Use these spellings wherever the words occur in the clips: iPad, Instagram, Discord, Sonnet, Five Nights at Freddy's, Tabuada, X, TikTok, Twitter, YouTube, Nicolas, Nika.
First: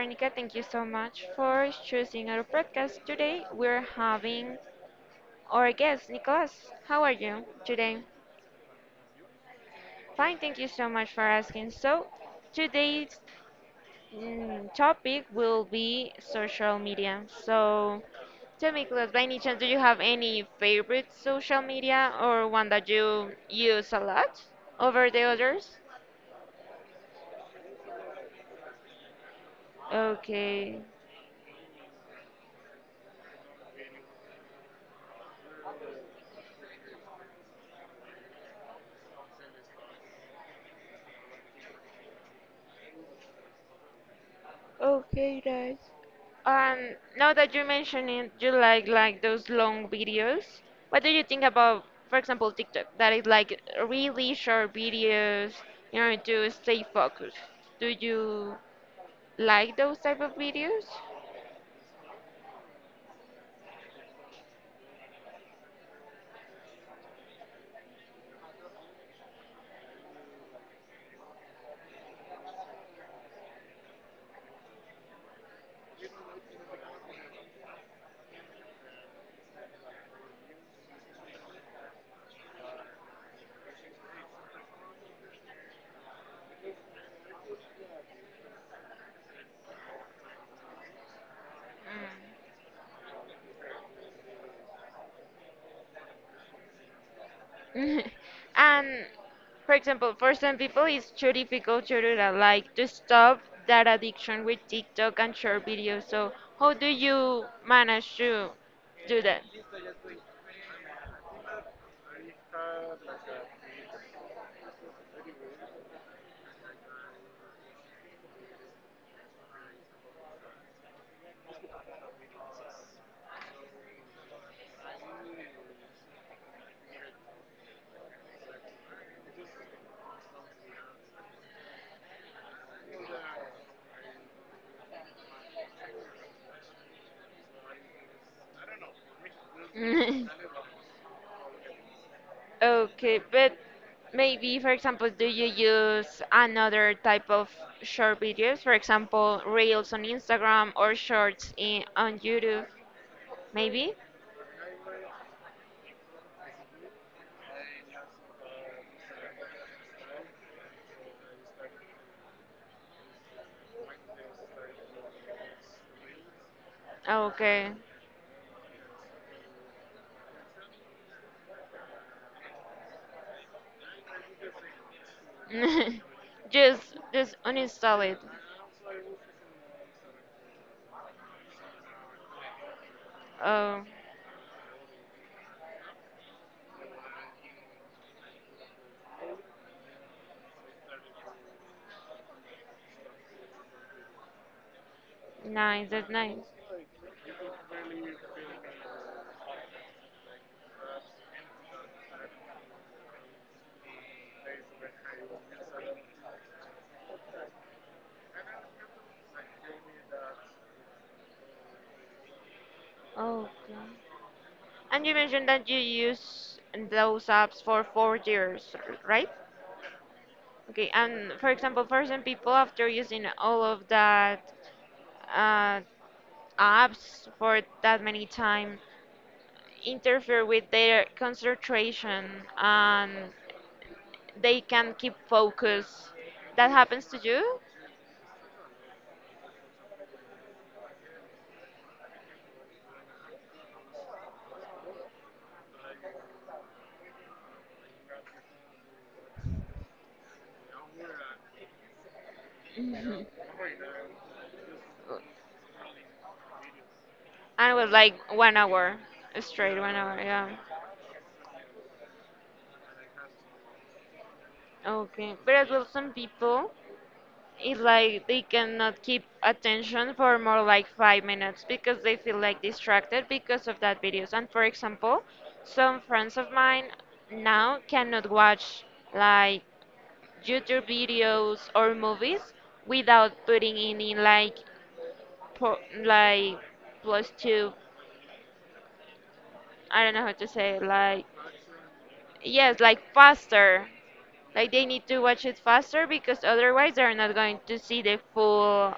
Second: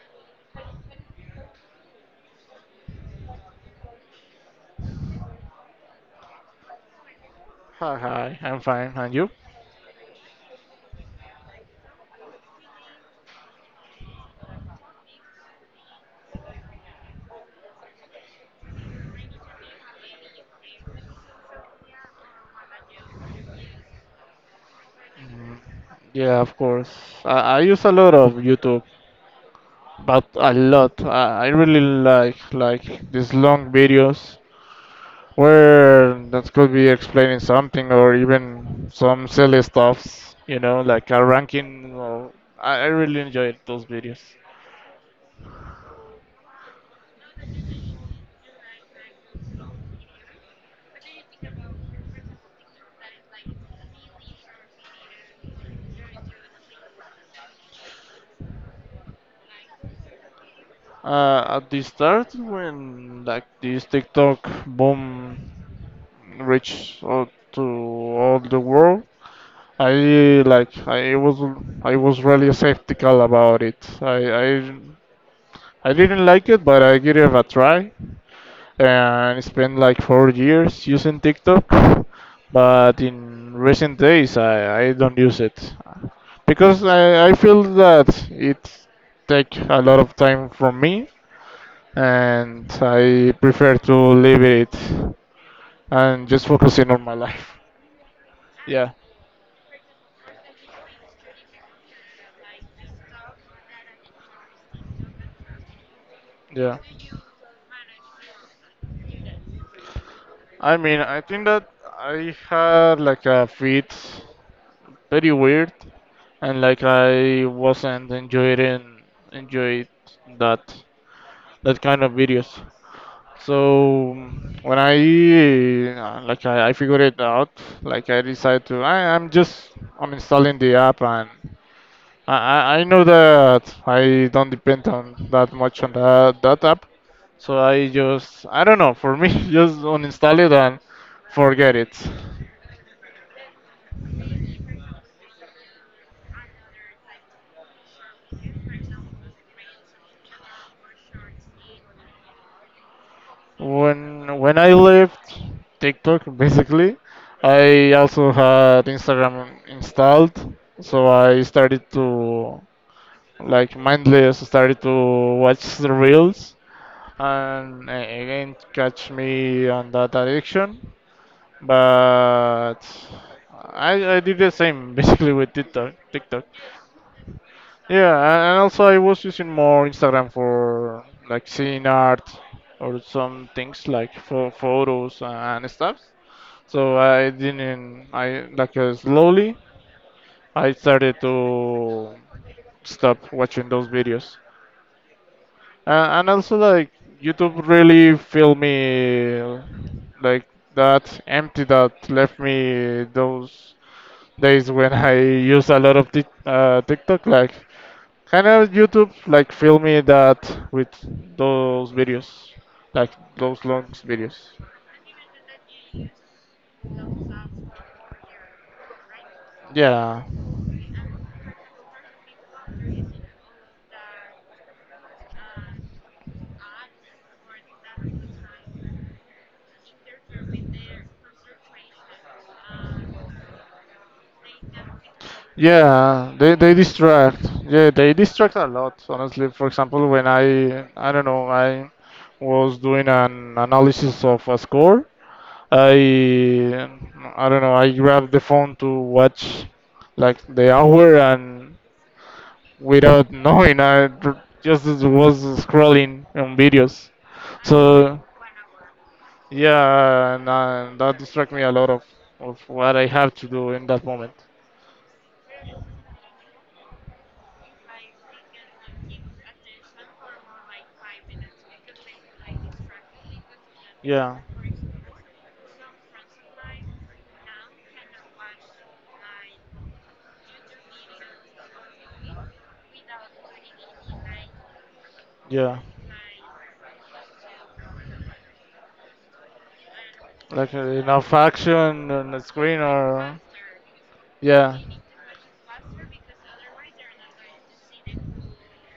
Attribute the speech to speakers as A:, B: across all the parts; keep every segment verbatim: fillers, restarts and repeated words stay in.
A: Veronica. Thank you so much for choosing our podcast. Today we're having our guest, Nicolas. How are you
B: Hi,
A: today?
B: hi, I'm fine. And you?
A: Fine, thank you so much for asking. So, today's mm, topic will be social media. So, tell me, Nicolas, by any chance, do you have any favorite social media or one that you use a lot over the others?
B: Yeah, of course. I, I use a lot of YouTube, but a
A: Okay.
B: lot. I, I really like like these long videos where that could be explaining something or even some silly stuffs, you know, like a ranking or I, I really enjoyed those videos.
A: Okay, nice. Um, now that you're mentioning you like like those long videos, what do you think about, for example, TikTok, that is like really short videos in order to stay focused? Do you like those type of videos?
B: Uh, at the start when like this TikTok boom reached out to all the world, I like I was I was really skeptical about it. I I, I didn't like it, but I gave it a try, and I spent like four years using TikTok. But in recent days, I, I don't use it because I, I feel that it take a lot of time from me, and I prefer to leave it and just focusing on my life.
A: Mm.
B: Yeah,
A: And for example, for some people, it's too difficult to do that, like to stop that addiction with TikTok and short videos. So, how
B: yeah.
A: do you manage to do that?
B: I mean, I think that I had like a fit very weird, and like I wasn't enjoying enjoyed that that kind of videos. So when I uh, like I, I figured it out, like I decided to I, I'm just uninstalling the app and I, I I know that I don't depend on that much on that, that app. So I just I don't know, for me just uninstall it and forget it.
A: Okay, but maybe, for example, do you use another type of short videos? For example, reels on Instagram or shorts in, on YouTube? Maybe?
B: When when I left TikTok, basically, I also had Instagram installed, so I started to like mindless started to watch the reels
A: Okay.
B: and uh, again catch me on that addiction. But I I did the same basically with TikTok. TikTok.
A: Just just uninstall
B: Yeah,
A: it.
B: a- and also I was using more Instagram for like seeing art or some
A: Oh,
B: things like for photos and stuff. So I didn't, I like uh, slowly I started to stop watching those videos.
A: nice, that's
B: Uh, and
A: nice.
B: also like YouTube really filled me like that empty that left me those days when I used a lot of tic uh, TikTok like. Can I YouTube like film me that with those videos, like those
A: Okay.
B: long videos?
A: And you mentioned that you use those apps for four years, r- right?
B: Yeah,
A: Okay, and for example, for some people, after using all of that, uh. apps for that many time interfere with their concentration and they can keep focus.
B: yeah, they
A: That
B: they
A: happens to
B: distract.
A: you?
B: Yeah, they distract a lot. Honestly, for example, when I I don't know, I was doing an analysis of a score, I I don't know, I grabbed the phone to watch like the hour and
A: Mhm.
B: without knowing I just was scrolling on videos.
A: I was like
B: So
A: one hour straight, one hour,
B: yeah, and,
A: yeah.
B: uh, that distract me a lot of, of what I have to do in that moment.
A: Okay, but as well, some people it's like they cannot keep attention for more like five minutes because they feel like distracted because of that videos.
B: Yeah.
A: And for example, some friends of mine now cannot watch like YouTube videos or movies without putting in, in like
B: Yeah,
A: po- like plus two. I don't know how to say
B: like uh,
A: it, like
B: enough action on the
A: yes,
B: screen
A: like
B: or
A: faster. Like
B: yeah.
A: they need to watch it faster because otherwise they're not going to see the full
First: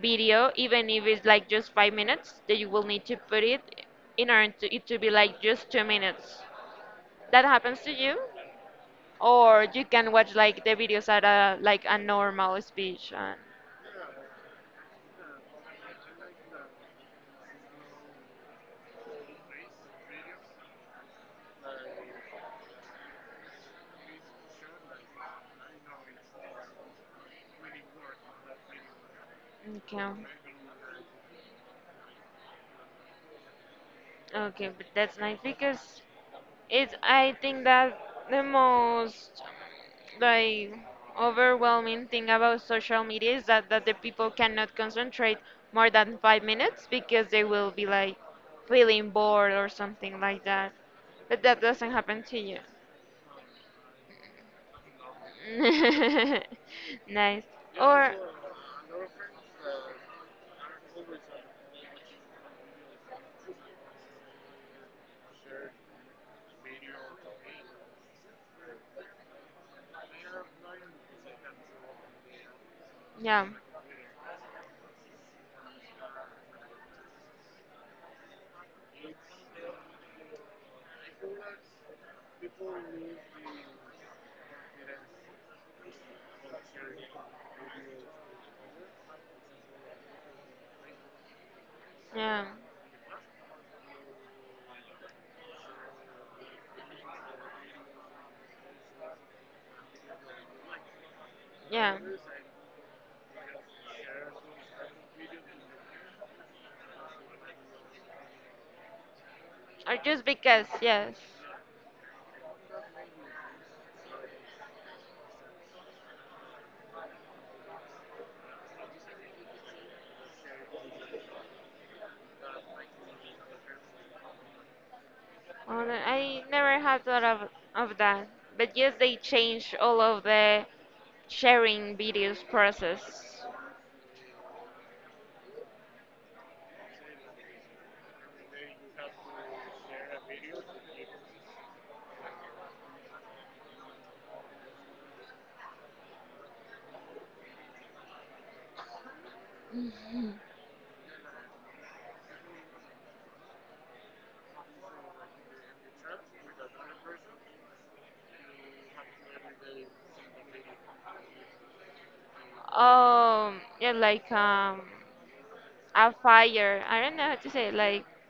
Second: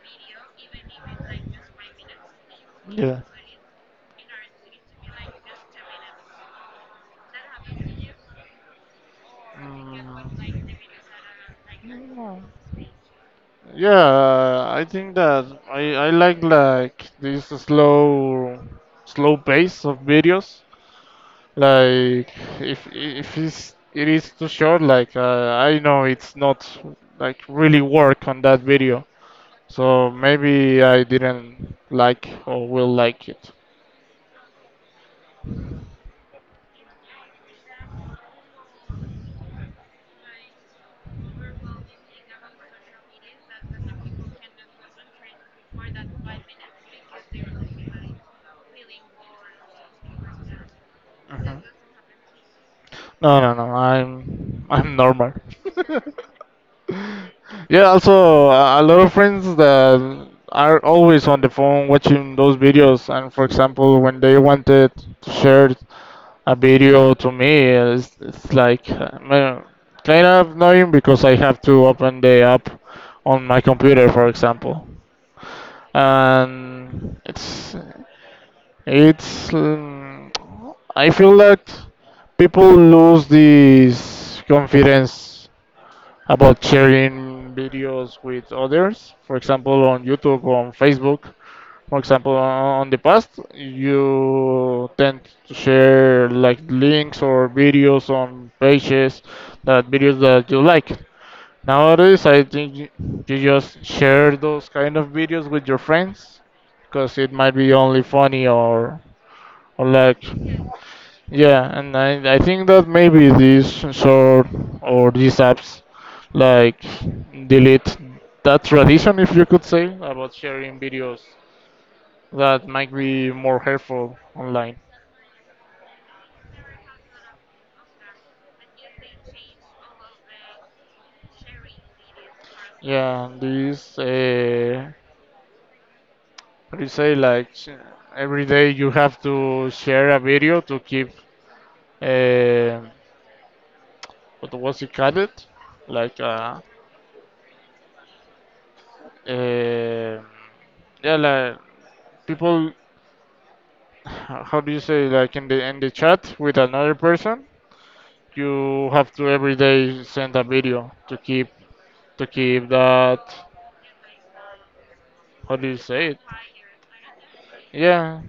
A: video, even if it's like just five minutes. That you will need to
B: Yeah.
A: put it in order to it to be like just two minutes. That happens to you, or you
B: Mm.
A: can watch like
B: Yeah.
A: the videos at a like a normal speech. uh,
B: Yeah, I think that I, I like like this slow slow pace of videos. Like if if it's, it is too short, like uh, I know it's not like really work on that video.
A: Okay.
B: So maybe I didn't like or will like it.
A: Okay, but that's nice because it's I think that the most like overwhelming thing about social media is that that the people cannot concentrate more than five minutes because they will be like feeling bored or something like that. But
B: Mhm.
A: that doesn't happen to you.
B: No, no, no. I'm I'm normal.
A: Nice.
B: Yeah.
A: Or
B: Also, a a lot of friends that are always on the phone watching those videos. And for example, when they wanted to share a video to me, it's, it's like uh, man, kind of annoying because I have to open the app on
A: yeah,
B: my computer, for example. And it's It's. Um, I feel that people lose this confidence about sharing videos with others. For example, on YouTube, on Facebook. For example,
A: yeah,
B: on the past, you tend to share like links or videos on pages that videos that you like.
A: yeah.
B: Nowadays, I think you you just share those kind of videos with your friends because it might be only funny or
A: Or
B: like,
A: just because, yes.
B: yeah, and I, I think that maybe these sensor or these apps like delete that tradition, if you could say, about sharing videos that might be more helpful online.
A: Oh, no, I never had thought of, of that. But yes, they changed all of the sharing videos
B: Yeah,
A: process.
B: these, uh, how do you say, like, sh- every day you have to share a video to keep uh, what was it called? Like uh, eh, yeah, like people. How do you say? Like in the in the chat with another person, you have to every day send a video to keep to keep that.
A: Um, yeah, like um,
B: How do you say
A: a
B: it?
A: fire. I don't know how to say it. Like
B: Yeah,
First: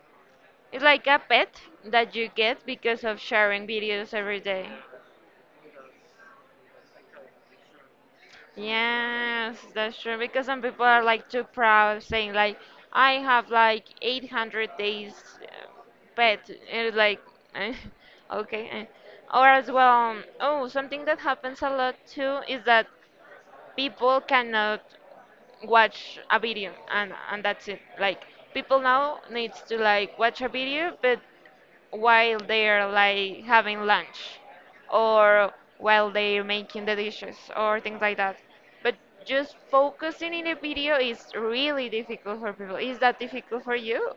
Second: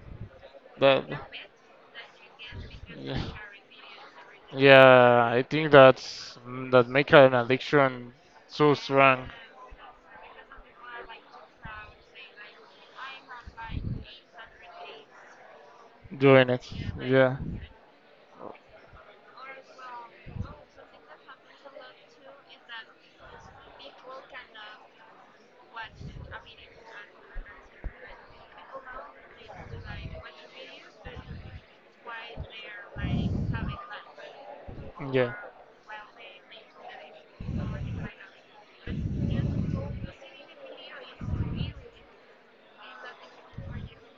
A: it's
B: that.
A: like a pet that you get because of
B: Yeah.
A: sharing videos every day.
B: Yeah, I think that's mm, that make an addiction so strong.
A: Yes, that's true because some people are like too proud saying like I have like eight hundred days uh, pet
B: Doing it.
A: and it's like
B: Yeah.
A: eh, okay eh. Or as well um, oh, something that happens a lot too is that people cannot watch a video and and that's it. Like people now needs to like watch a video but while they're like having lunch
B: Yeah.
A: or while they're making the dishes or things like that, but just focusing in a video is really difficult for people. Is that difficult for you,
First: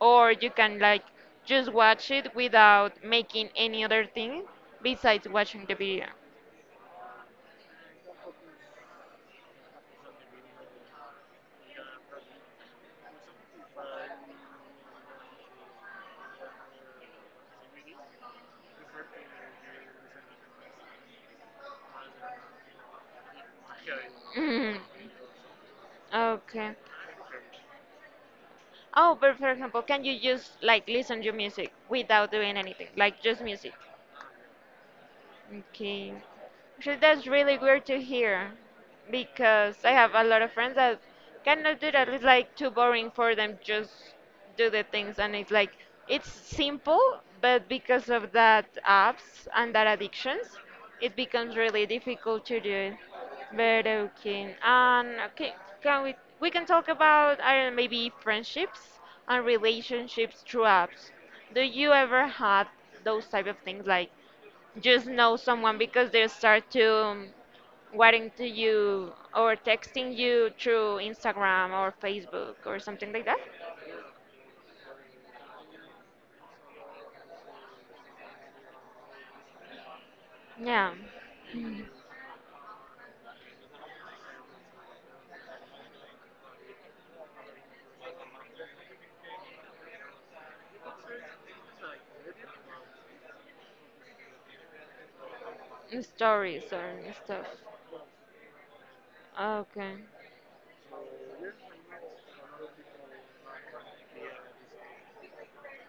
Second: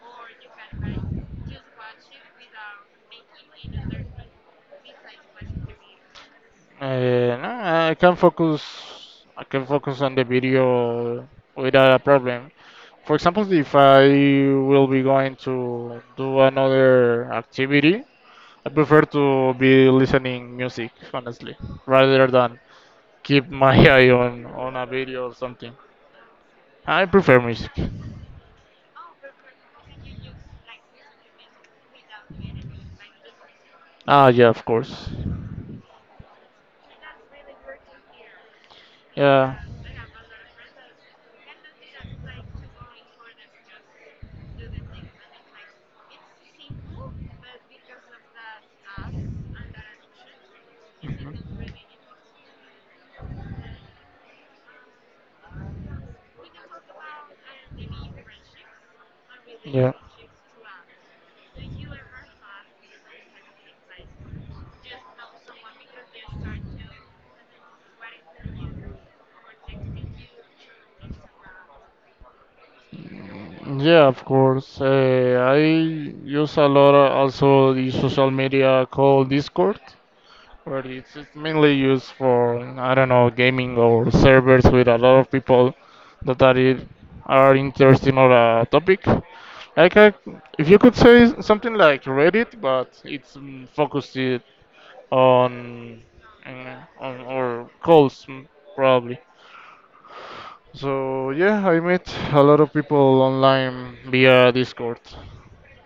A: or you can like just watch it without making any other thing besides watching the video?
B: Uh, no, I can focus. I can focus on the video without a problem. For example, if I will be going to do another activity, I prefer to be listening music, honestly, rather than keep my eye on,
A: Mhm.
B: on a video or something.
A: Okay.
B: I prefer music.
A: Oh, but for example, can you just like listen to music without doing anything, like just music?
B: Ah, yeah, of course.
A: Okay. Actually, that's really weird to hear
B: Yeah.
A: because I have a lot of friends that cannot do that. It's like too boring for them just do the things and it's like it's simple, but because of that apps and that addictions, it becomes
B: Mhm.
A: really difficult to do it. But okay. And okay, can we we can talk about, I don't know, maybe friendships and relationships through apps. Do you ever had those type of things, like just know someone because they start to um, writing to you or texting you through Instagram or Facebook or something like that?
B: Yeah, of course. Uh, I use a lot uh, also the social media called Discord. But
A: Yeah,
B: it's, it's mainly used for, I don't know, gaming or servers with a lot of people that are, i- are interested on a topic. Like, I, if you could say something like Reddit, but it's mm, focused it
A: and
B: on,
A: stories
B: mm,
A: or
B: on
A: stuff.
B: or calls, mm, probably.
A: Okay.
B: So, yeah, I met a lot of people online via Discord.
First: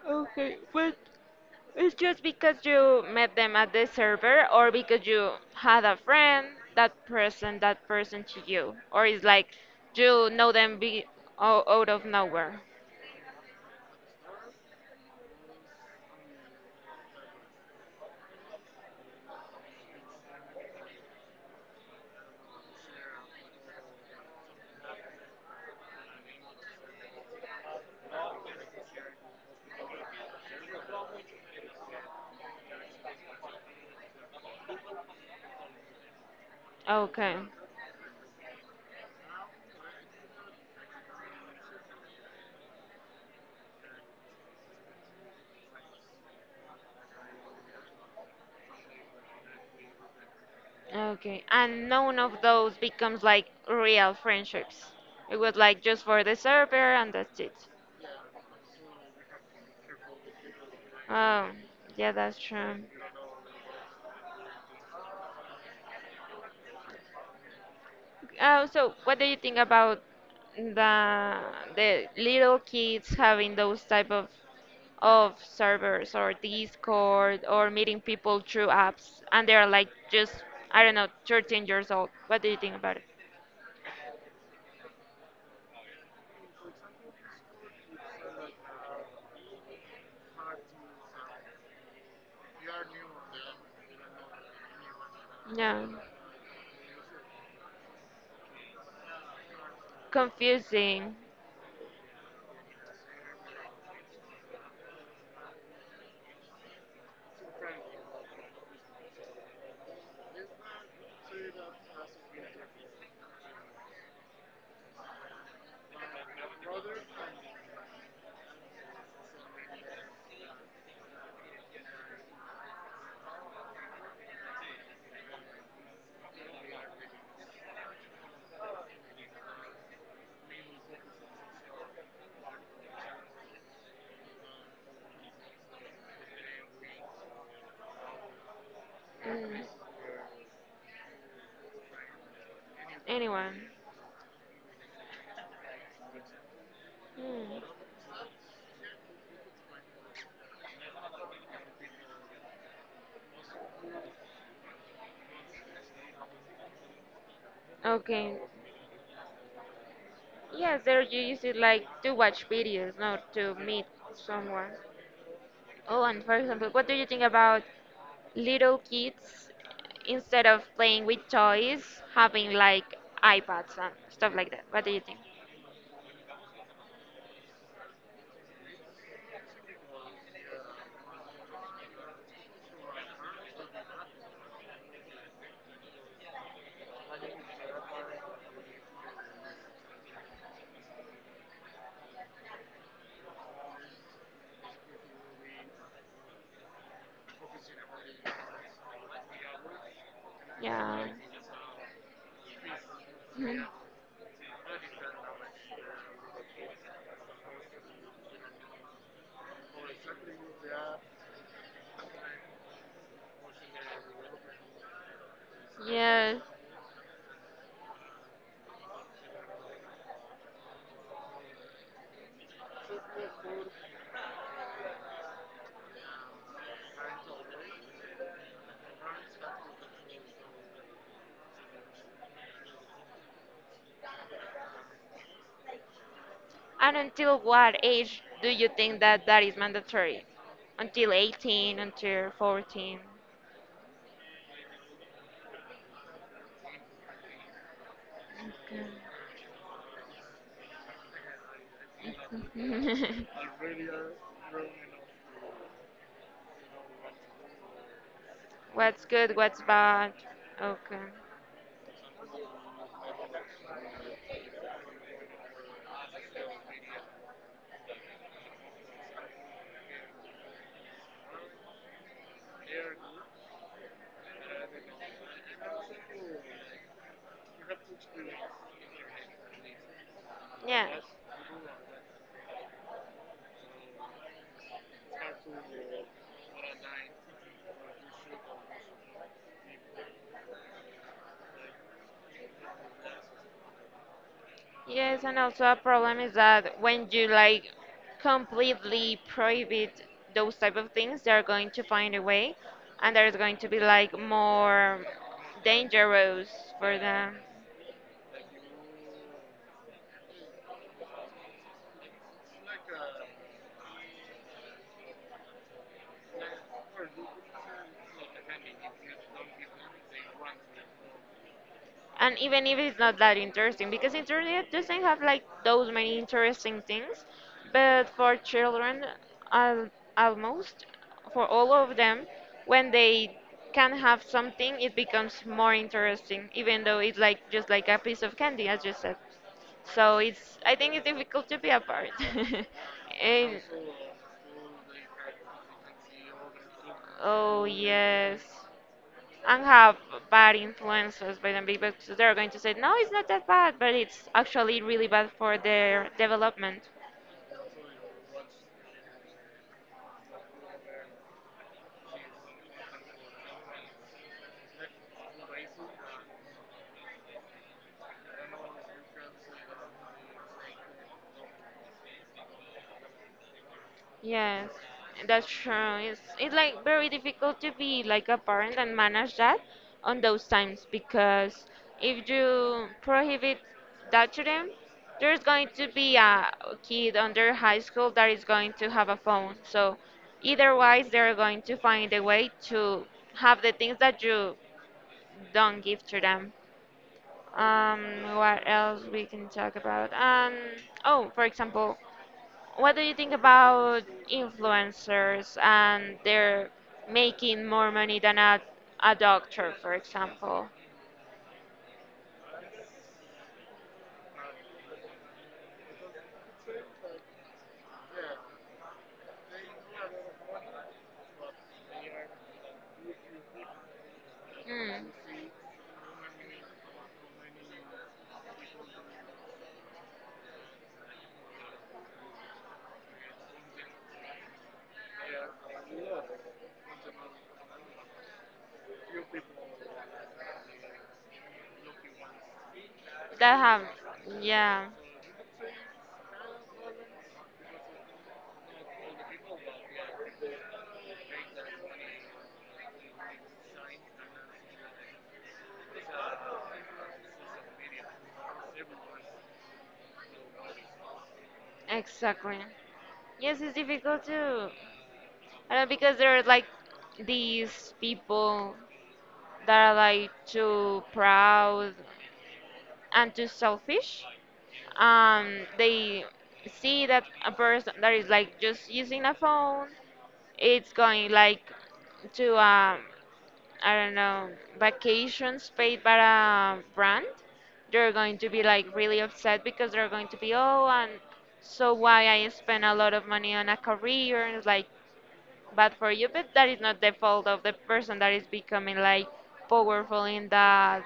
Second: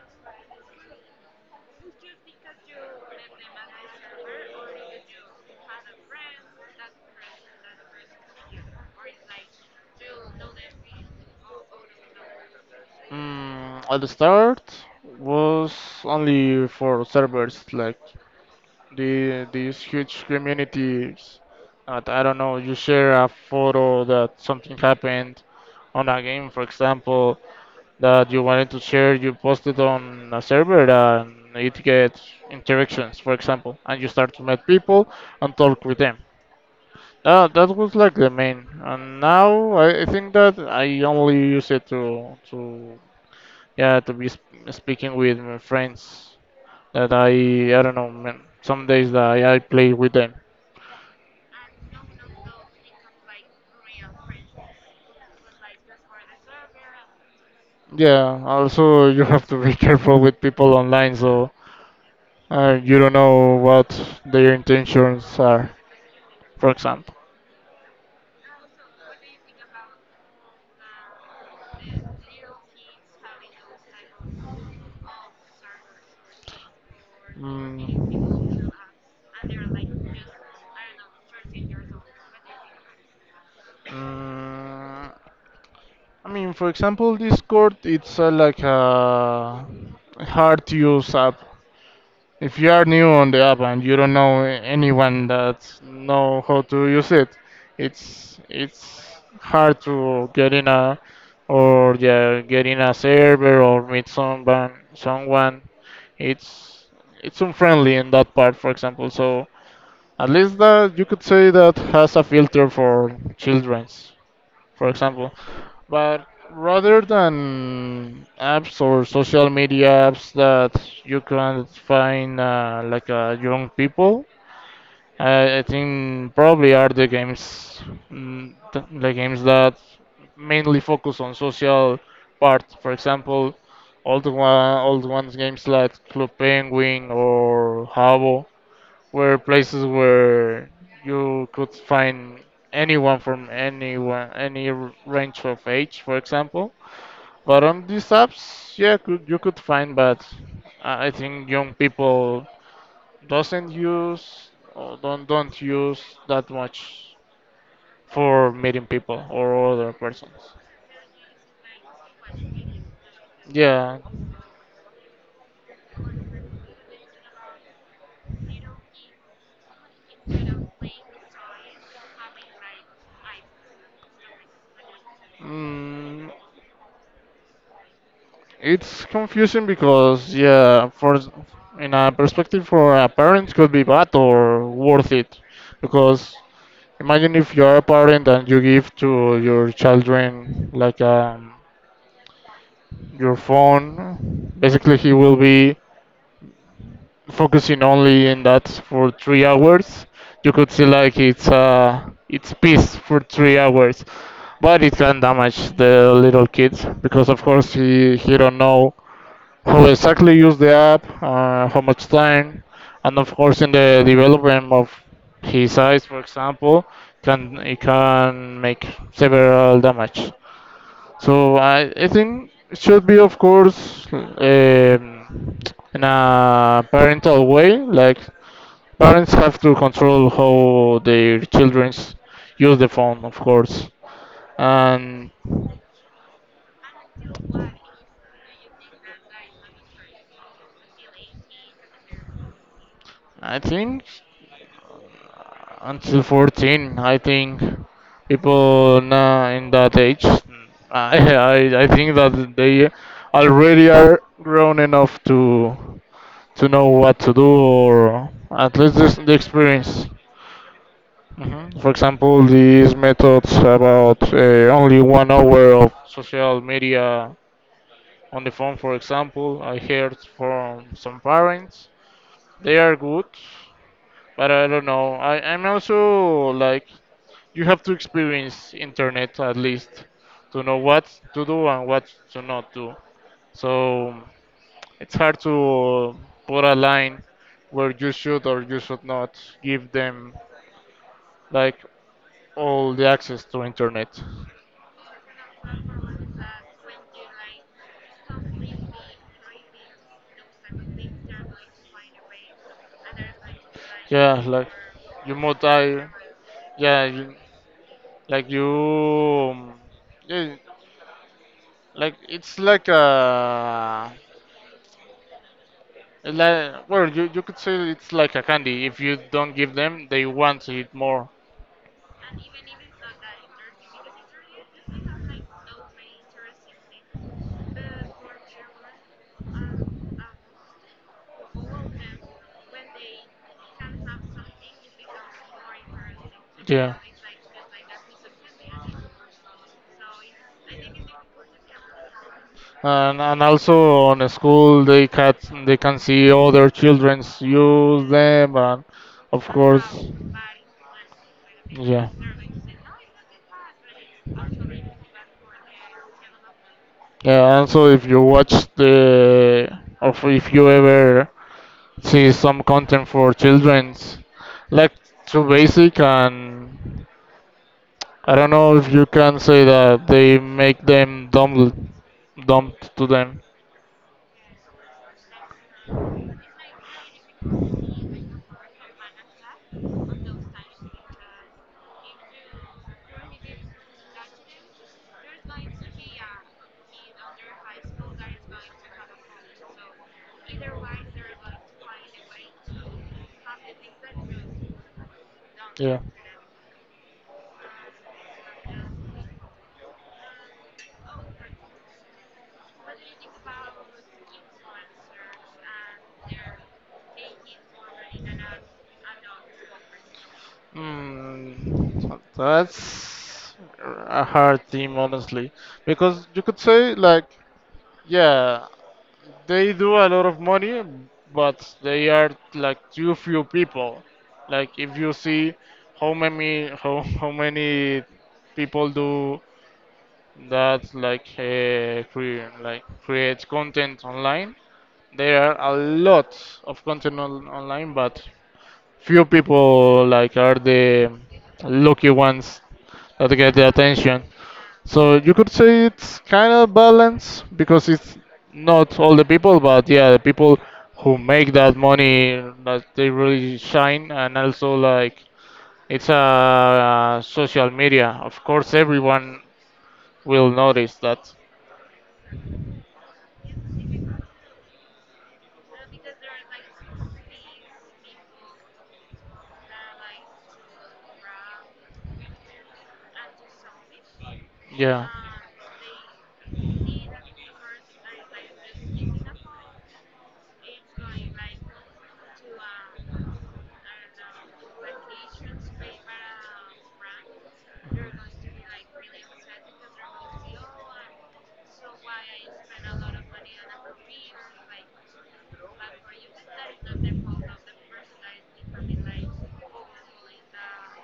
A: Okay, but it's just because you met them at the server, or because you had a friend that person that person to you, or it's like you know them be o- out of nowhere.
B: Mm, at the start was only for servers like the these huge communities that I don't know, you share a photo that something happened on a game, for example, that you wanted to share, you post it on a server and it gets interactions, for example, and you start to meet people and talk with them.
A: Okay.
B: Uh, that was like the main, and now I, I think that I only use it to to yeah to be sp speaking with my friends that I I don't know man, some days that I, I play with them.
A: Okay, and none of those becomes like real friendships. It was like just for the server and that's it.
B: Yeah, also you have to be careful with people online,
A: Oh,
B: so
A: yeah, that's true.
B: uh, you don't know what their intentions are, for example.
A: Oh, so what do you think about the the little kids having those type of of servers or Discord or meeting people through
B: Mm.
A: apps and they're like just, I don't know, thirteen years old. What do you think about it?
B: Mm, I mean, for example, Discord, it's uh, like a hard to use app. If you are new on the app and you don't know anyone that
A: No,
B: know how to use it, it's it's hard to get in a
A: confusing.
B: or yeah, get in a server or meet someone someone. It's it's unfriendly in that part, for example. So at least that you could say that has a filter for childrens for example. But rather than apps or social media apps that you can find uh, like uh, young people, I I think probably are the games, mm, th- the games that mainly focus on social part. For example, old one, old ones games like Club Penguin or Habbo were places
A: Mm.
B: where you could find anyone from
A: Anyone?
B: anyone, any r- range of age, for example.
A: Hmm.
B: But on these apps, yeah, could, you could find, but I I think young people doesn't use or don't don't use that much
A: Okay.
B: for meeting people or other persons.
A: Yes, there you use it like to watch videos, not to meet
B: Yeah.
A: someone. Oh, and for example, what do you think about little kids instead of playing with toys, having like iPads and stuff like that? What do you think?
B: Mm, It's confusing because yeah, for in a perspective for a parent could be bad or worth it because imagine if you are a parent and you give to your children like um, your phone, basically he will be focusing only in that for three hours. You could see
A: Yeah.
B: like it's uh it's peace for three
A: Mhm.
B: hours, but it can damage the little kids because of course he he don't know who exactly use the app, uh, how much time, and of course in the development of his eyes, for
A: Yes.
B: example, can it can make several damage. So I, I think it should be, of course, um, in a parental way. Like parents have to control how their children use the phone, of course. And
A: And until what age do you think that that is mandatory? Until eighteen, until fourteen?
B: I think until fourteen, I think people now in that age I, I i think that they already are grown enough to to know what to do or at least
A: What's
B: this, the
A: good, what's
B: experience,
A: bad? Okay.
B: hmm for example these methods about uh, only one hour of social media on the phone for example, I heard from some parents they are good but I don't know. I, I'm also like you have to experience internet at least to know
A: Yeah.
B: what to do and what to not do. So it's hard to put a line where you should or you should not give them like all the access to internet.
A: Yes, and also a problem is that when you like completely prohibit those type of things, they're going to find a way, and there's going to be like
B: Yeah, like
A: more
B: you might die.
A: dangerous for
B: Yeah,
A: them.
B: you, Like you, um, yeah, like it's like a like well, you you could say it's like a candy. If you don't give them, they want it more.
A: And even if it's not that interesting because internet doesn't have like those many interesting things, but for children, al- almost for all of them, when they can have something it becomes more interesting, even
B: Yeah.
A: though it's like just like a piece of candy as you said. So it's, I think it's difficult to be apart.
B: And, and
A: And,
B: also on a school they can they can see other childrens
A: oh
B: use
A: yes,
B: them and of
A: and have
B: course
A: bad influences by them because
B: yeah.
A: they're going to say, no, it's not that bad, but it's actually really bad for their development.
B: Yeah, and so if you watch the or if you ever see some content for childrens like too basic and I don't know if you can say that they make them dumb dumb to them.
A: Yes, that's true. It's, it's like very difficult to be like a parent and manage that on those times because if you prohibit that to them, there's going to be a kid under high school that is going to have a phone. So either wise, they're going to find a way to have the things that you don't
B: Yeah.
A: give to them. Um, what else we can talk about? Um, oh, for example, what do you think about influencers and they're making more money than a, a doctor, for example?
B: Mm, so that's a hard theme, honestly, because you could say like, yeah, they do a lot of money, but they are like too few people. Like if
A: Hmm.
B: you see how many how, how many people do that like uh, cre- like create content online. There are a lot of content on, online, but few people like are the lucky ones that get
A: That
B: the
A: have,
B: attention.
A: yeah,
B: So you could say it's kind of balance because it's not all the people, but yeah, the people who make that money that they really shine, and also like it's a uh, social media. Of course, everyone will notice that.
A: exactly. Yes, it's difficult too, I know, because there are like these people that are like too proud and too selfish, um, they see that a person that is like just using a phone it's going like to um, I don't know, vacations paid by a brand. They're going to be like really upset because they're going to be, oh, and so why I spend a lot of money on a career and it's like bad for you, but that is not the fault of the person that is becoming like powerful in that,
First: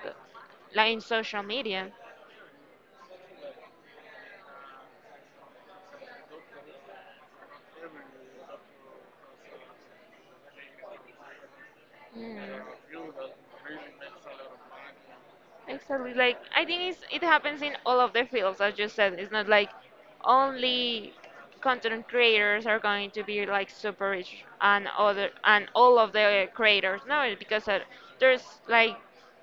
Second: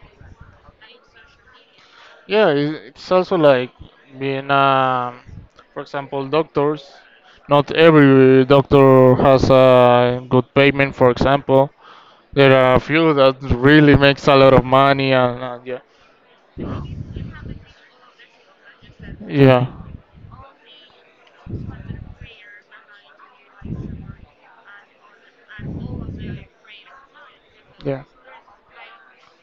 A: like in social media.
B: Yeah, i- it's also like being, um, for example, doctors. Not every doctor has a good payment, for example. There are a
A: Mm.
B: few that really makes a lot of money, and, and yeah.
A: Exactly. Like I think it's, it happens in all of the fields, as you said. It's not
B: Yeah.
A: like only content creators are going to be like super rich and other and all of the creators. No, because uh,
B: Yeah.
A: there's like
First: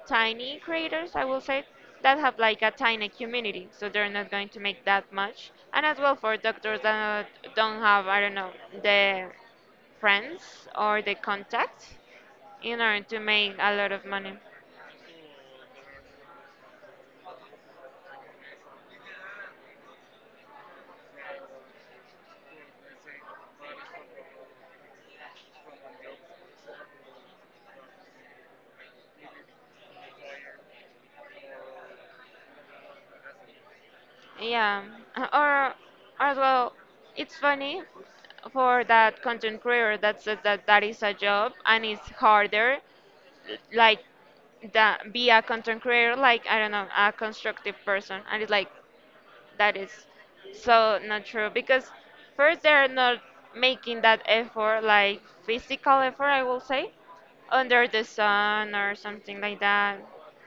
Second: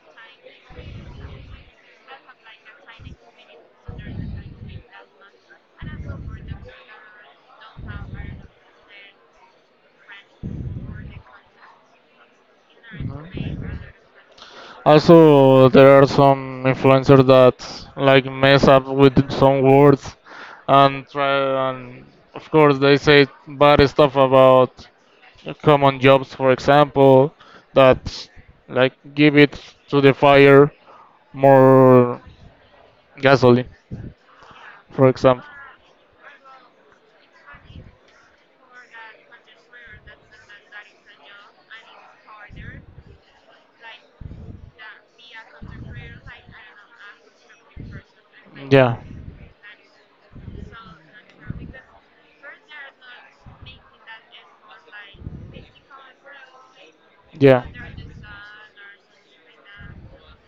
A: tiny creators, I will say, that have like a tiny community, so they're not going to make that much. And as well for doctors that don't have, I don't know, the friends or the contact in order to make
B: Mhm.
A: a lot of money.
B: Also, there are some influencers that like mess up with some words and try and of course they say bad stuff about common jobs, for example, that like give it to the fire more gasoline,
A: Yeah,
B: for example.
A: or as well, it's funny for that content creator that says that that is a job and it's harder, like that be a content creator, like I don't know, a constructive person, and it's like
B: Yeah,
A: that is so not true because first they're not making that effort, like physical effort I will say,
B: yeah,
A: under the sun or something like that.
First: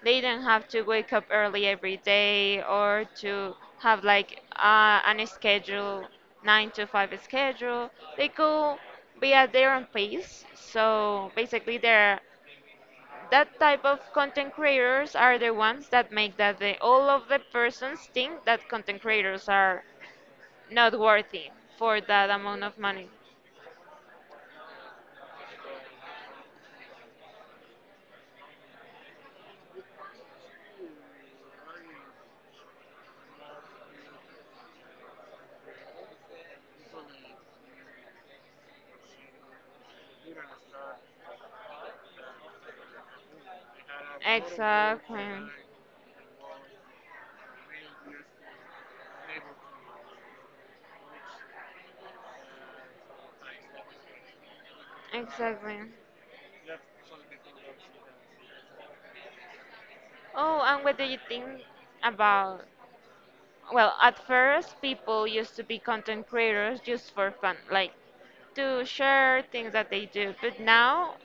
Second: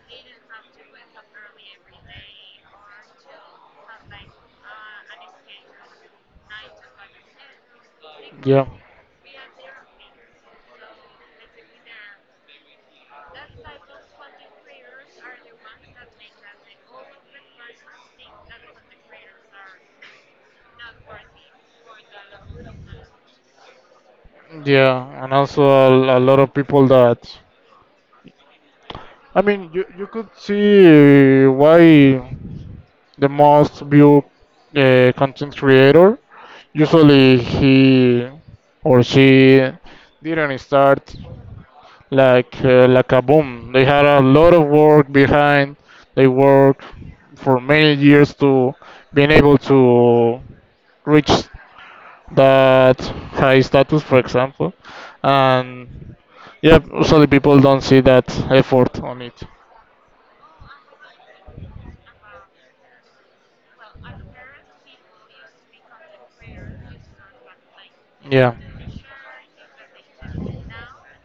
A: They don't have to wake up early every day or to have like uh, an schedule, nine to five schedule. They
B: yeah.
A: could be at their own pace, so basically they're that type of content creators are the ones that make that the, all of the persons think that content creators are not worthy for that amount of money.
B: Yeah, and also a, a lot of people that I mean, you you could see why the most viewed uh, content creator. Usually he or she didn't start like uh, like a boom. They had a lot of work
A: Exactly.
B: behind. They worked for many years to being able to reach that high status, for example.
A: Exactly.
B: And yeah, usually people don't see that effort on it.
A: Oh, and what do you think about, well, at first, people used to be content creators just for fun, like
B: Yeah.
A: to share things that they do. But now,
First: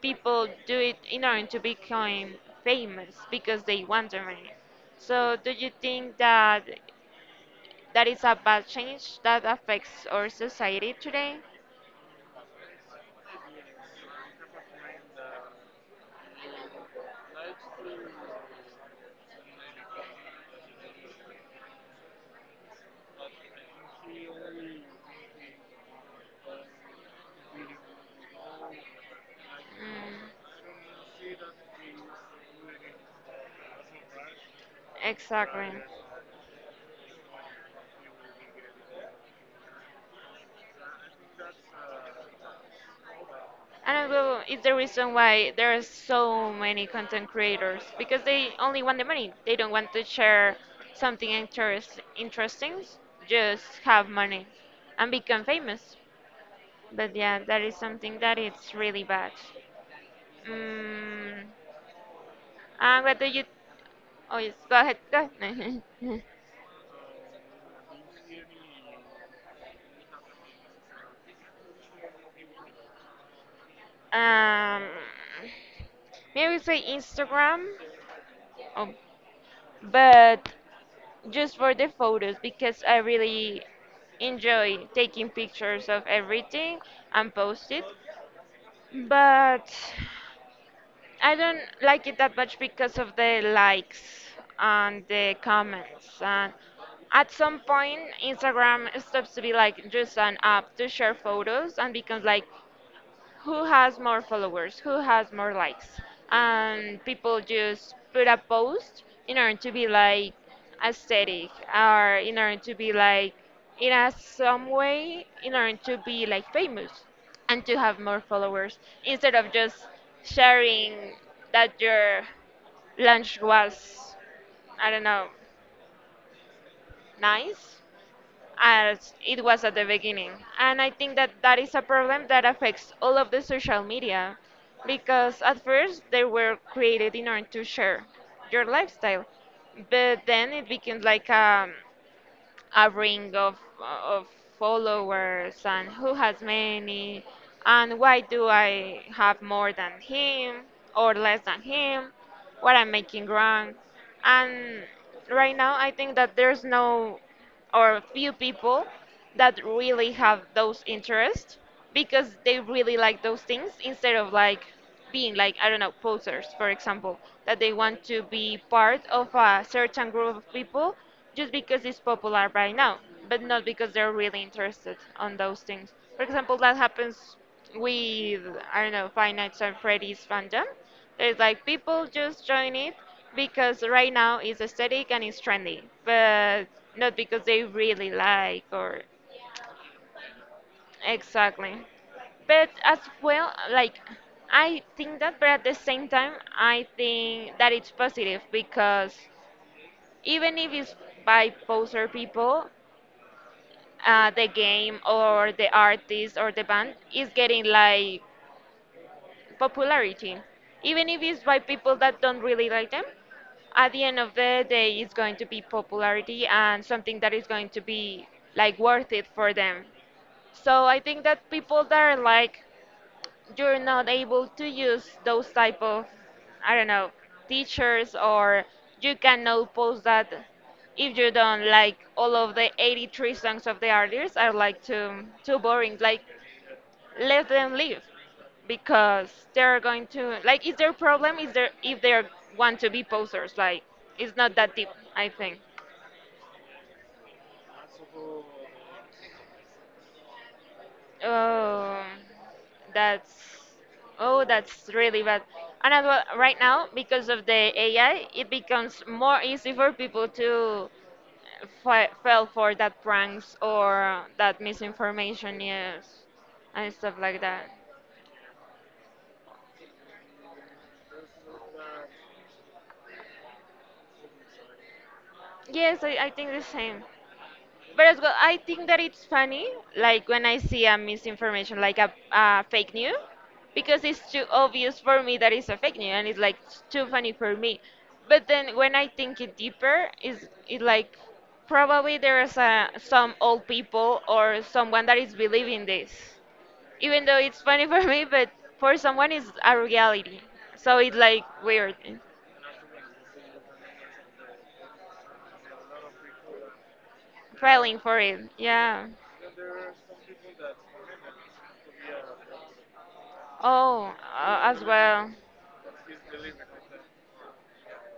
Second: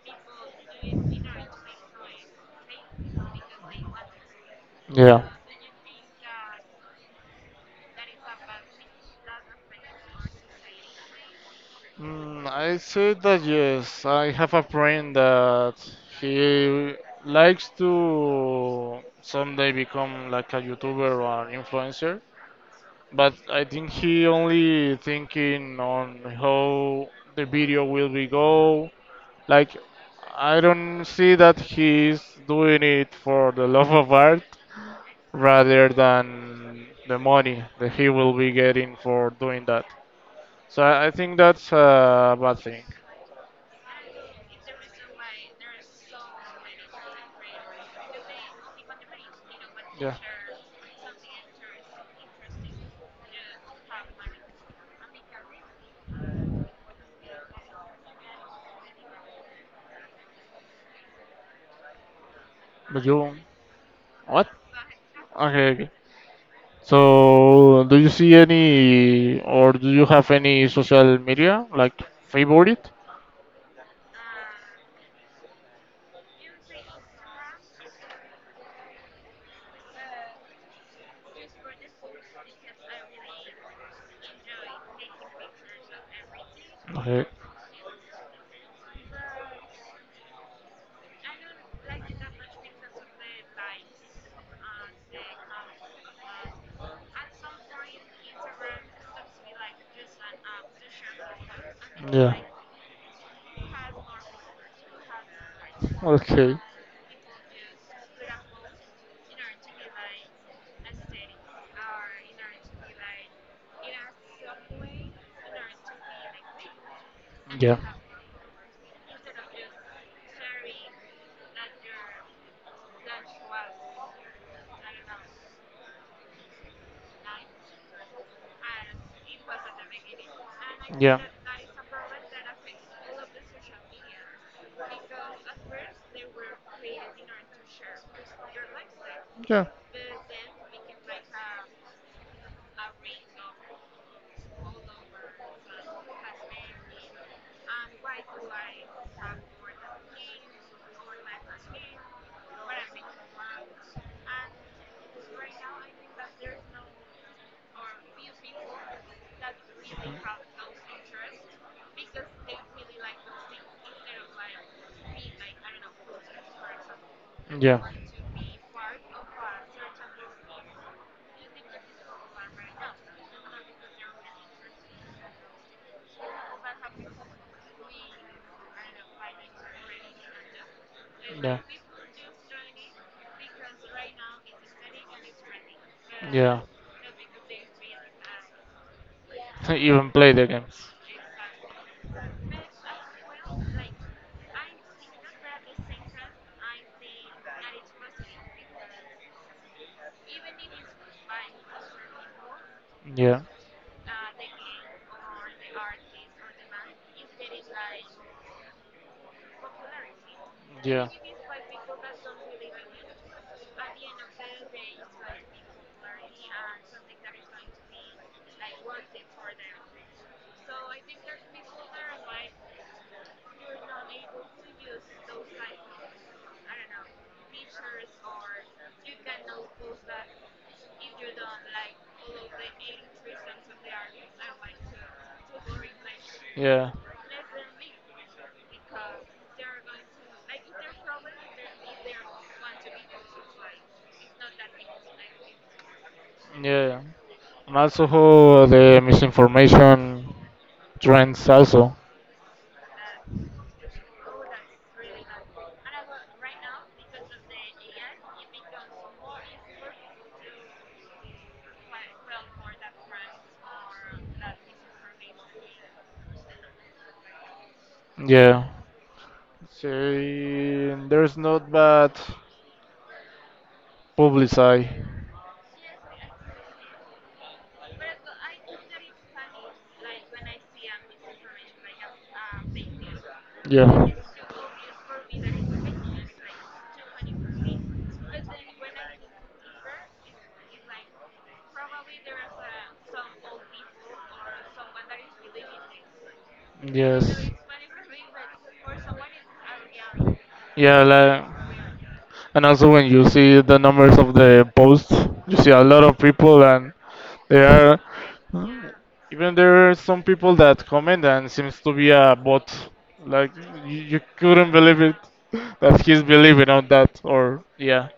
A: people do it in order to become famous because they want the money.
B: Yeah.
A: So, do you think that that is a bad change that affects our society today?
B: Mm, I say that yes. I have a friend that he likes to someday become like a YouTuber or an influencer, but I think he only thinking on how the video will be go, like,
A: Mm,
B: I don't see that he's doing it for the love of art
A: exactly.
B: rather than the money that he will be getting for doing that. So I I think that's a bad thing.
A: And Adobo is the reason why there are so many content creators because they only want the money. They don't want to
B: Yeah.
A: share something interest, interesting, just have money and become famous. But yeah, that is something that it's really bad. Mm, and
B: But
A: what do
B: you,
A: you? Oh
B: what?
A: yes, go ahead. Go
B: Okay, okay.
A: ahead.
B: So, do you see any, or do you have any social media like favorite?
A: um, maybe say Instagram. Oh, but just for the photos because I really enjoy taking pictures of everything
B: Okay.
A: and post it. But I don't like it that much because of the likes and the comments. And at some point, Instagram stops to be like just an app to share photos and becomes
B: Yeah.
A: like who has more followers, who has more likes.
B: Okay.
A: And people just put a post in order to be like aesthetic or in order to be like in a some way in order to be like famous and to
B: Yeah.
A: have more followers instead of just sharing that your lunch was, I don't know, nice as it was at the beginning. And I think that that is a problem that affects all of the social media because at first they were created in order to share your lifestyle, but then it became like a, a ring of, of followers and who has many, and why do I have more than him or less than him, what I'm making wrong. And right now, I think that there's no or a few people that really have those interests because they really like those things instead of like being like, I don't know, posers for example, that
B: Mm-hmm.
A: they
B: Yeah.
A: want to be part of a certain group of people just because it's popular right now, but not because they're really interested on those things. For example, that happens with, I don't know, Five Nights at Freddy's fandom. It's like
B: Yeah.
A: people just join it because right now it's aesthetic and it's trendy, but
B: Yeah.
A: not because they really like. Or
B: Even play the games.
A: exactly. But as well, like I think that, but at the same time, I think that it's positive because even if it's by poser people,
B: Yeah.
A: uh, the game or the artist or the band is getting like popularity, even
B: Yeah.
A: if it's by people that don't really like them. At the end of the day, it's going to be popularity and something that is going to be like worth it for them. So I think that people that are like, you're not able to use those type of, I don't know, teachers, or you cannot post that if you don't like all of the eighty-three songs of the artists are like too too boring. Like
B: Yeah.
A: let them live because they're going to like, is their problem, is there, if they want to be posers, like it's not that deep, I think.
B: Yeah. And also how the misinformation trends also.
A: Oh, that's, oh, that's really bad. And as well, right now, because of the AI, it becomes more easy for people to fi- fell for that pranks or that misinformation, yes, and stuff like that.
B: Yeah. So there's not bad publicity.
A: Yes, i, I think the same. But as well, I think that it's funny, like when I see a misinformation, like a, a fake news, because
B: Yeah.
A: it's too obvious for me that it's a fake news, and it's like s- too funny for me. But then when I think it deeper, is it like probably there is a, some old people or someone that is believing this, even though
B: Yes.
A: it's funny for me, but for someone it's a reality. So
B: Yeah,
A: it's
B: like.
A: like weird,
B: And also when you see the numbers of the posts, you see a lot of people and there
A: falling
B: are
A: for it, yeah.
B: even there are some people that comment and seems to be a bot. Like you,
A: Oh,
B: you
A: uh,
B: couldn't
A: as
B: believe it
A: well.
B: that he's believing on that or yeah.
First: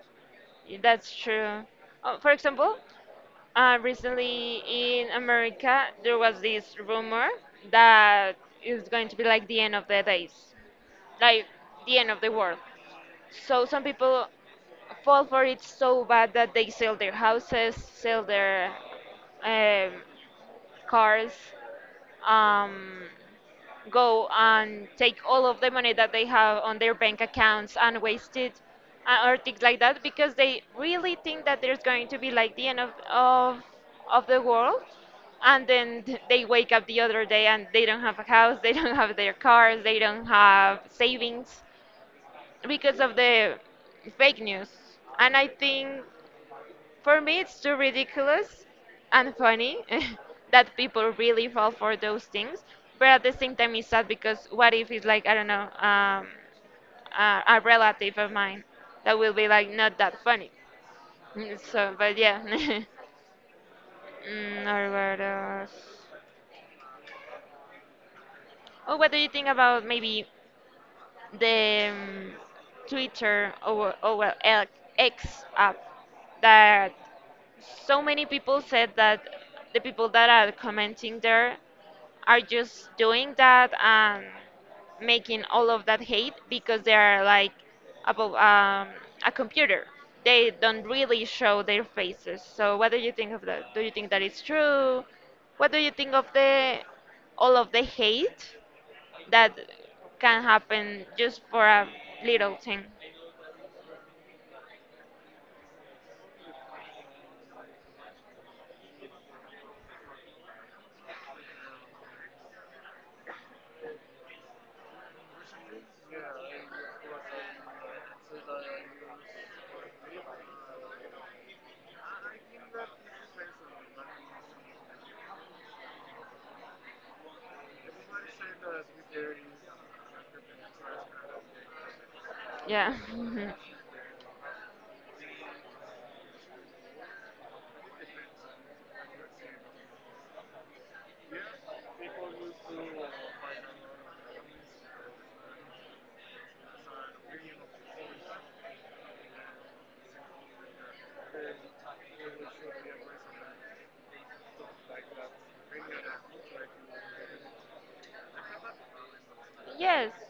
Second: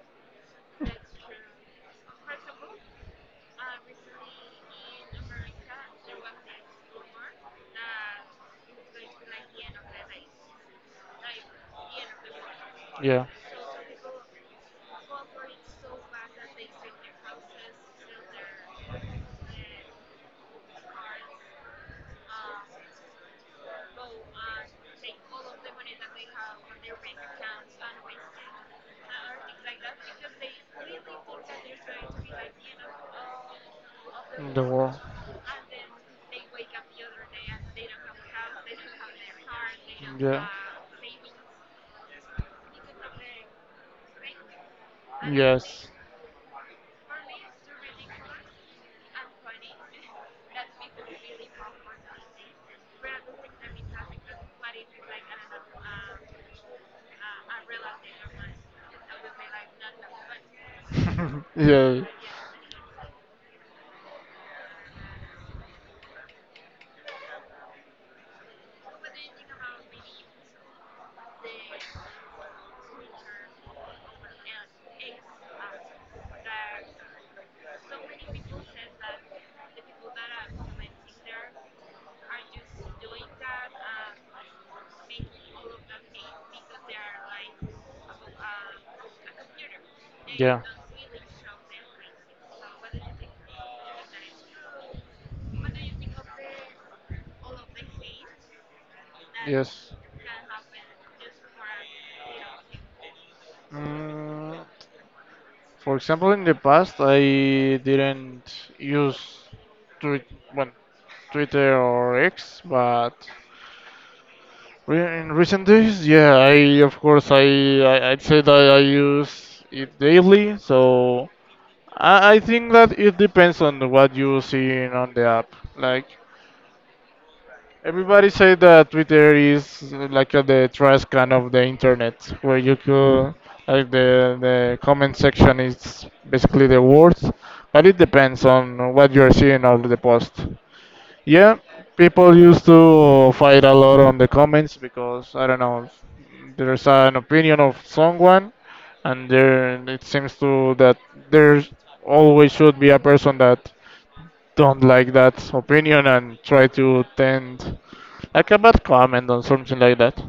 A: That's true. Uh, for example, uh, recently in America, there was this rumor that it's going to be like the end of the days, like the end of the world.
B: Yeah.
A: So some people fall for it so bad that they sell their houses, sell their um, cars. Um, Go and take all of the money that they have on their bank accounts and waste it, uh, or things like that because they really think that there's going to be like the end of, of, of the
B: The
A: world.
B: war.
A: And then th- they wake up the other day and they don't have a house, they don't have their cars, they don't
B: Yeah.
A: have savings because of the fake news. And I
B: Yes.
A: think, for me, it's too ridiculous and funny that people really fall for those things. But at the same time, it's sad because what if it's like, I don't know, um, a, a relative of mine. That will be like not that funny. Mm, So,
B: yeah.
A: but yeah. Mm, or what else? Oh, what do you think about maybe the um, Twitter or, or well, L- X app, that so many people said that the people that are commenting there are just doing that and making all of that hate because they are like above, um, a computer. They
B: Yeah.
A: don't really show their faces. So what do you think of that? Do you think that it's true? What do you think of the all of the hate that
B: Yes.
A: can happen just for a little thing?
B: Mm, for example, in the past, I didn't use Twitter, well, Twitter or X, but Re- In recent days, yeah, I of course I, I, I'd say that I use it daily, so I, I think that it depends on what you see on the app. Like everybody say that Twitter is uh, like uh, the trash can of the internet, where you
A: Yeah.
B: could like the the comment section is basically the worst, but it depends on what you are seeing on the post. Yeah, people used to fight a lot on the comments because I don't know, there's an opinion of someone, and there it seems to that there always should be a person that don't like that opinion and try to tend like a bad comment on something like
A: Yes.
B: that.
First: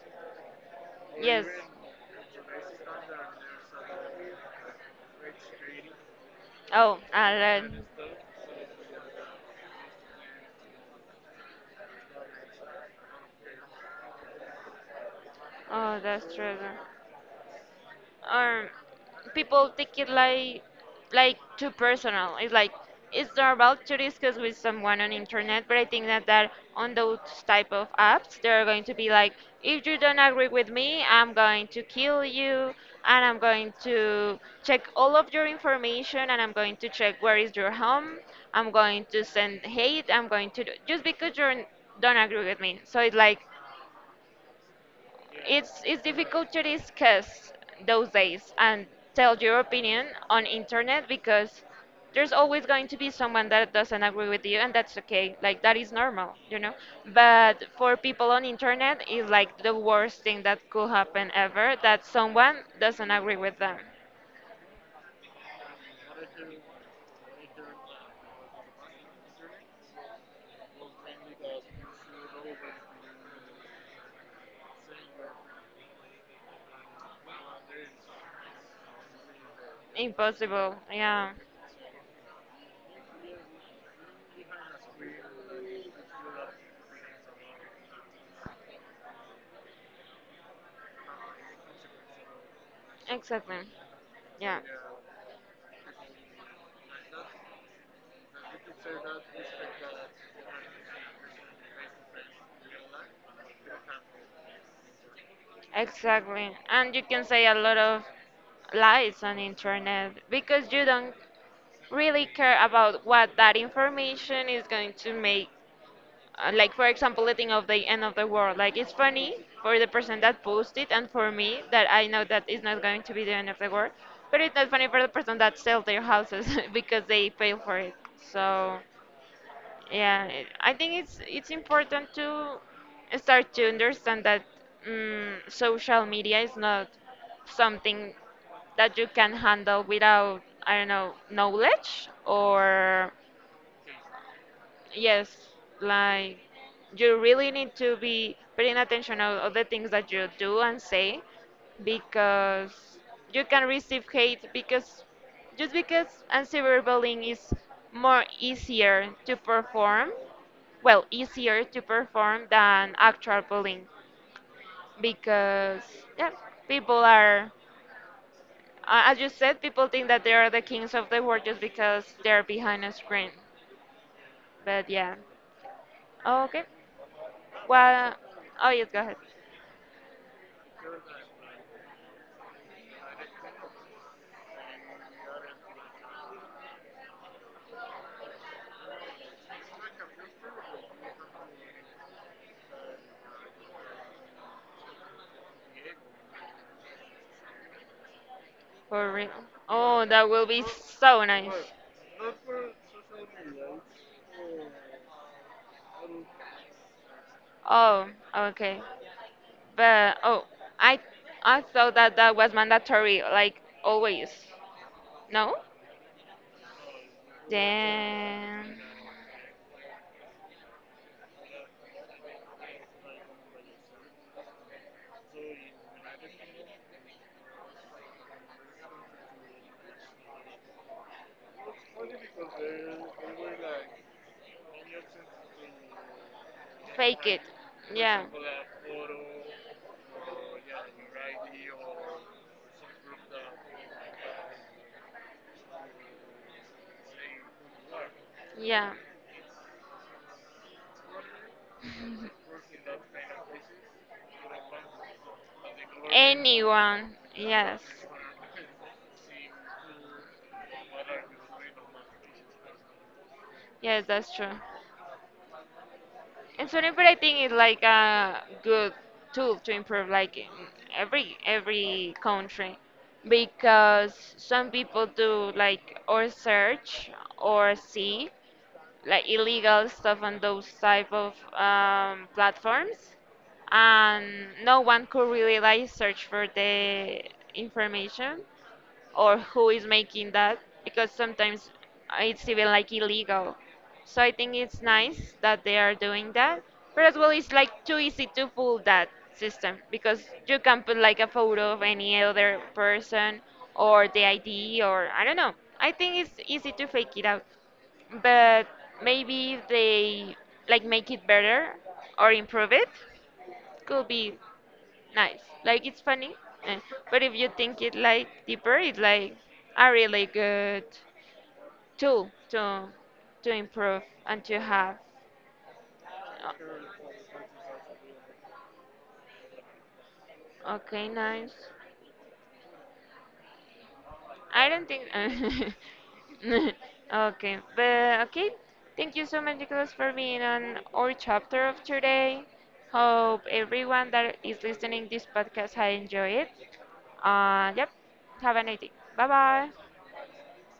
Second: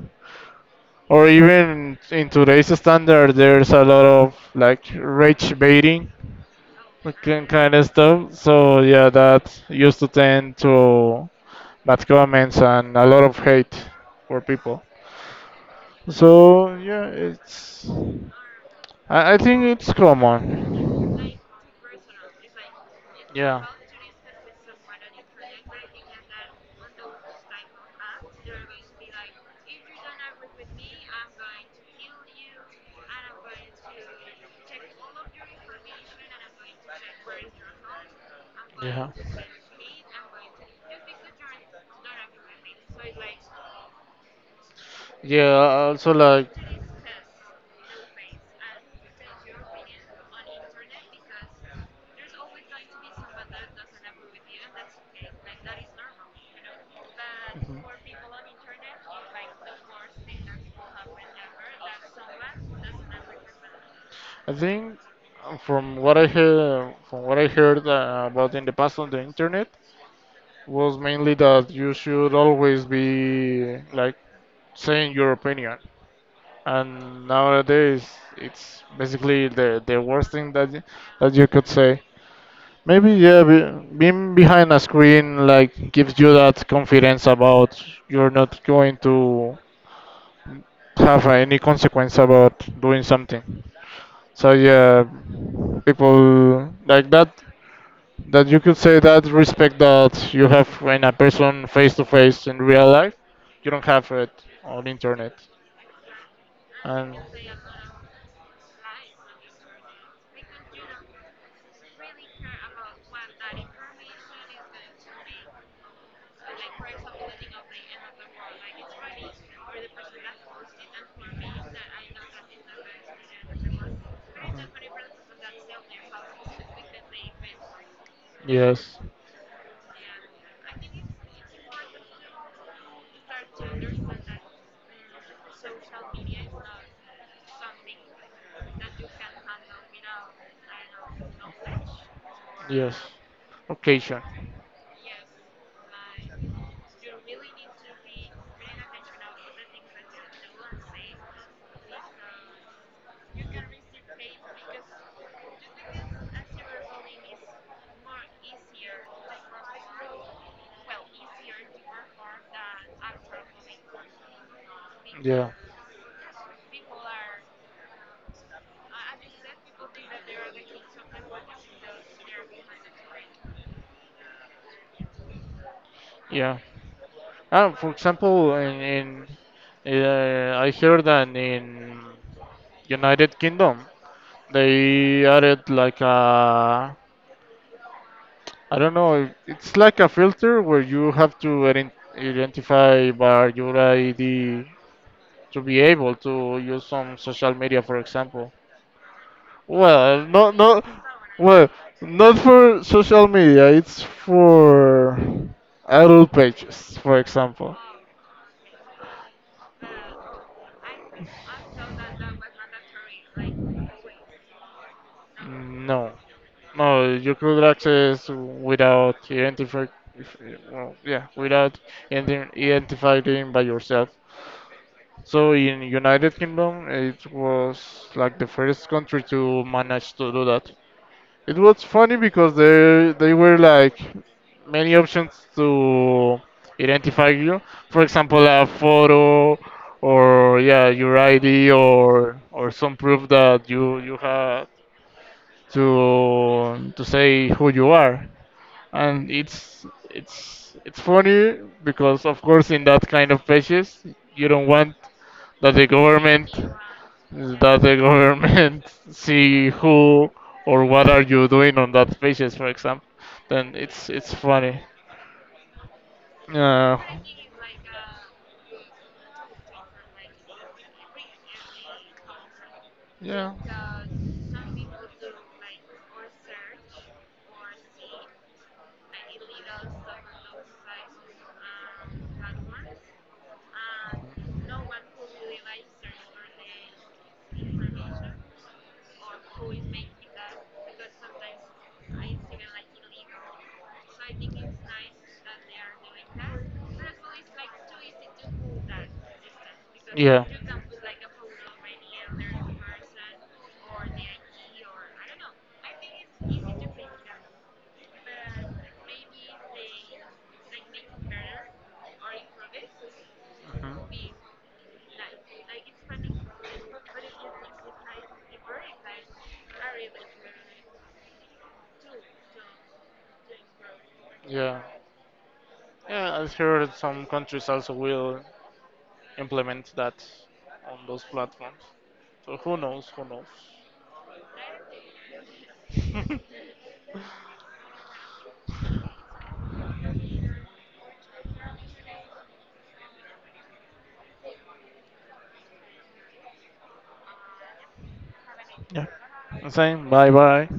B: Or
A: Yes.
B: even in today's standard, there's a lot of like rage baiting
A: Oh, I
B: kind kind
A: learned.
B: of stuff. So yeah, that used to tend to bad comments and a lot of hate for people.
A: Oh, that's true.
B: So yeah, it's
A: um,
B: I, I think
A: People
B: it's
A: take it like like
B: common.
A: too personal. It's like it's
B: Yeah.
A: normal to discuss with someone on internet, but I think that that on those type of apps, they're going to be like, if you don't agree with me, I'm going to kill you, and I'm going to check all of your information, and I'm going to check where is your home. I'm going
B: Yeah.
A: to send hate. I'm going to do, just because you don't agree with me. So it's like it's
B: Yeah,
A: it's
B: also like
A: difficult to discuss those days and tell your opinion on internet because there's always going to be someone that doesn't agree with you, and that's okay, like that is normal, you know. But
B: mhm.
A: for people on internet is like the worst thing that could happen ever, that someone doesn't agree with them.
B: I think uh, from what I hear from what I heard uh, about in the past on the internet was mainly that you should always be like saying your opinion. And nowadays, it's basically the the worst thing that
A: Impossible,
B: y-
A: yeah.
B: that you could say. Maybe yeah, be, being behind a screen like gives you that confidence about you're not going to have any consequence about doing something.
A: Exactly.
B: So
A: Yeah.
B: yeah, people like that that you could say that respect that you have when a person face to face in real life, you don't have it on internet.
A: Exactly. And you
B: And
A: can say a lot of lies on internet because you don't really care about what that information is going to make. Uh, like for example, the thing of the end of the world. Like it's funny for the person that posted and for me that I know that it's not going to be the end of the world, but it's not funny for the person that sells their houses because they pay for it. So.
B: yes,
A: Yeah, it- I think it's it's important to start to understand that mm social media is not something that you can handle without, I don't know, knowledge
B: yes.
A: or.
B: Okay, sure.
A: Yes, like you really need to be paying attention of, of the things that you do and say because you can receive hate because just because cyberbullying is more easier to perform, well, easier to perform than actual bullying
B: Yeah.
A: because yeah, people are, uh, as you said, people think that they are the kings of the world just because they're behind a screen. But yeah.
B: Yeah.
A: Okay.
B: Ah, for
A: Well,
B: example,
A: oh yes, go ahead.
B: in, in uh, I heard that in United Kingdom they added like a I don't know, it's like a filter where you have to ident- identify by your I D to be able to use some social media, for example.
A: For real. Oh,
B: Well,
A: that will
B: not
A: be
B: not
A: so
B: well,
A: nice.
B: not for social media. It's for adult pages, for example.
A: Oh, okay. But oh, I I thought that that was mandatory, like always. No?
B: No, no, you could access
A: Then
B: without identify, if- well, yeah, without identi- identifying by yourself. So in United Kingdom, it was like the first country to manage to do that. It was funny because there they were like many options to
A: fake
B: identify
A: it.
B: you. For
A: Yeah.
B: example, a photo or yeah, your I D or or some proof that you you had to to say who you are.
A: Yeah.
B: And it's it's it's funny because of course in that kind of pages you don't want that the government
A: Anyone. Yes.
B: that the government see who or what are you doing on that pages, for example. Then
A: Yes,
B: it's it's
A: that's true.
B: funny.
A: And Sonnet,
B: Uh,
A: I think, is like a good tool to improve like in every every country because some people do like or search or see like illegal
B: yeah.
A: stuff on those type of, um, platforms, and no one could really like search for the information or who is making that because sometimes it's even like illegal. So I think it's nice that they are doing that. But as well, it's like too easy to fool that system because
B: Yeah.
A: you
B: Mhm.
A: can put like a photo of any other person or the I D, or I don't know. I think it's easy to fake it out. But maybe if they like make it better or improve it, could be nice. Like it's funny, eh, but if you think it like deeper, it's like a really good tool to to improve and to
B: Yeah.
A: have.
B: Yeah, I've heard
A: O-
B: some countries also will implement that on
A: Okay,
B: those
A: nice.
B: platforms. So who knows? Who knows?
A: I don't think. Okay, but okay. Thank you so much, Nicholas, for being on our chapter of today. Hope everyone that is listening this podcast has enjoyed it. Uh, yep. Have a nice day.
B: Yeah.
A: Bye bye.
B: Same. Bye bye.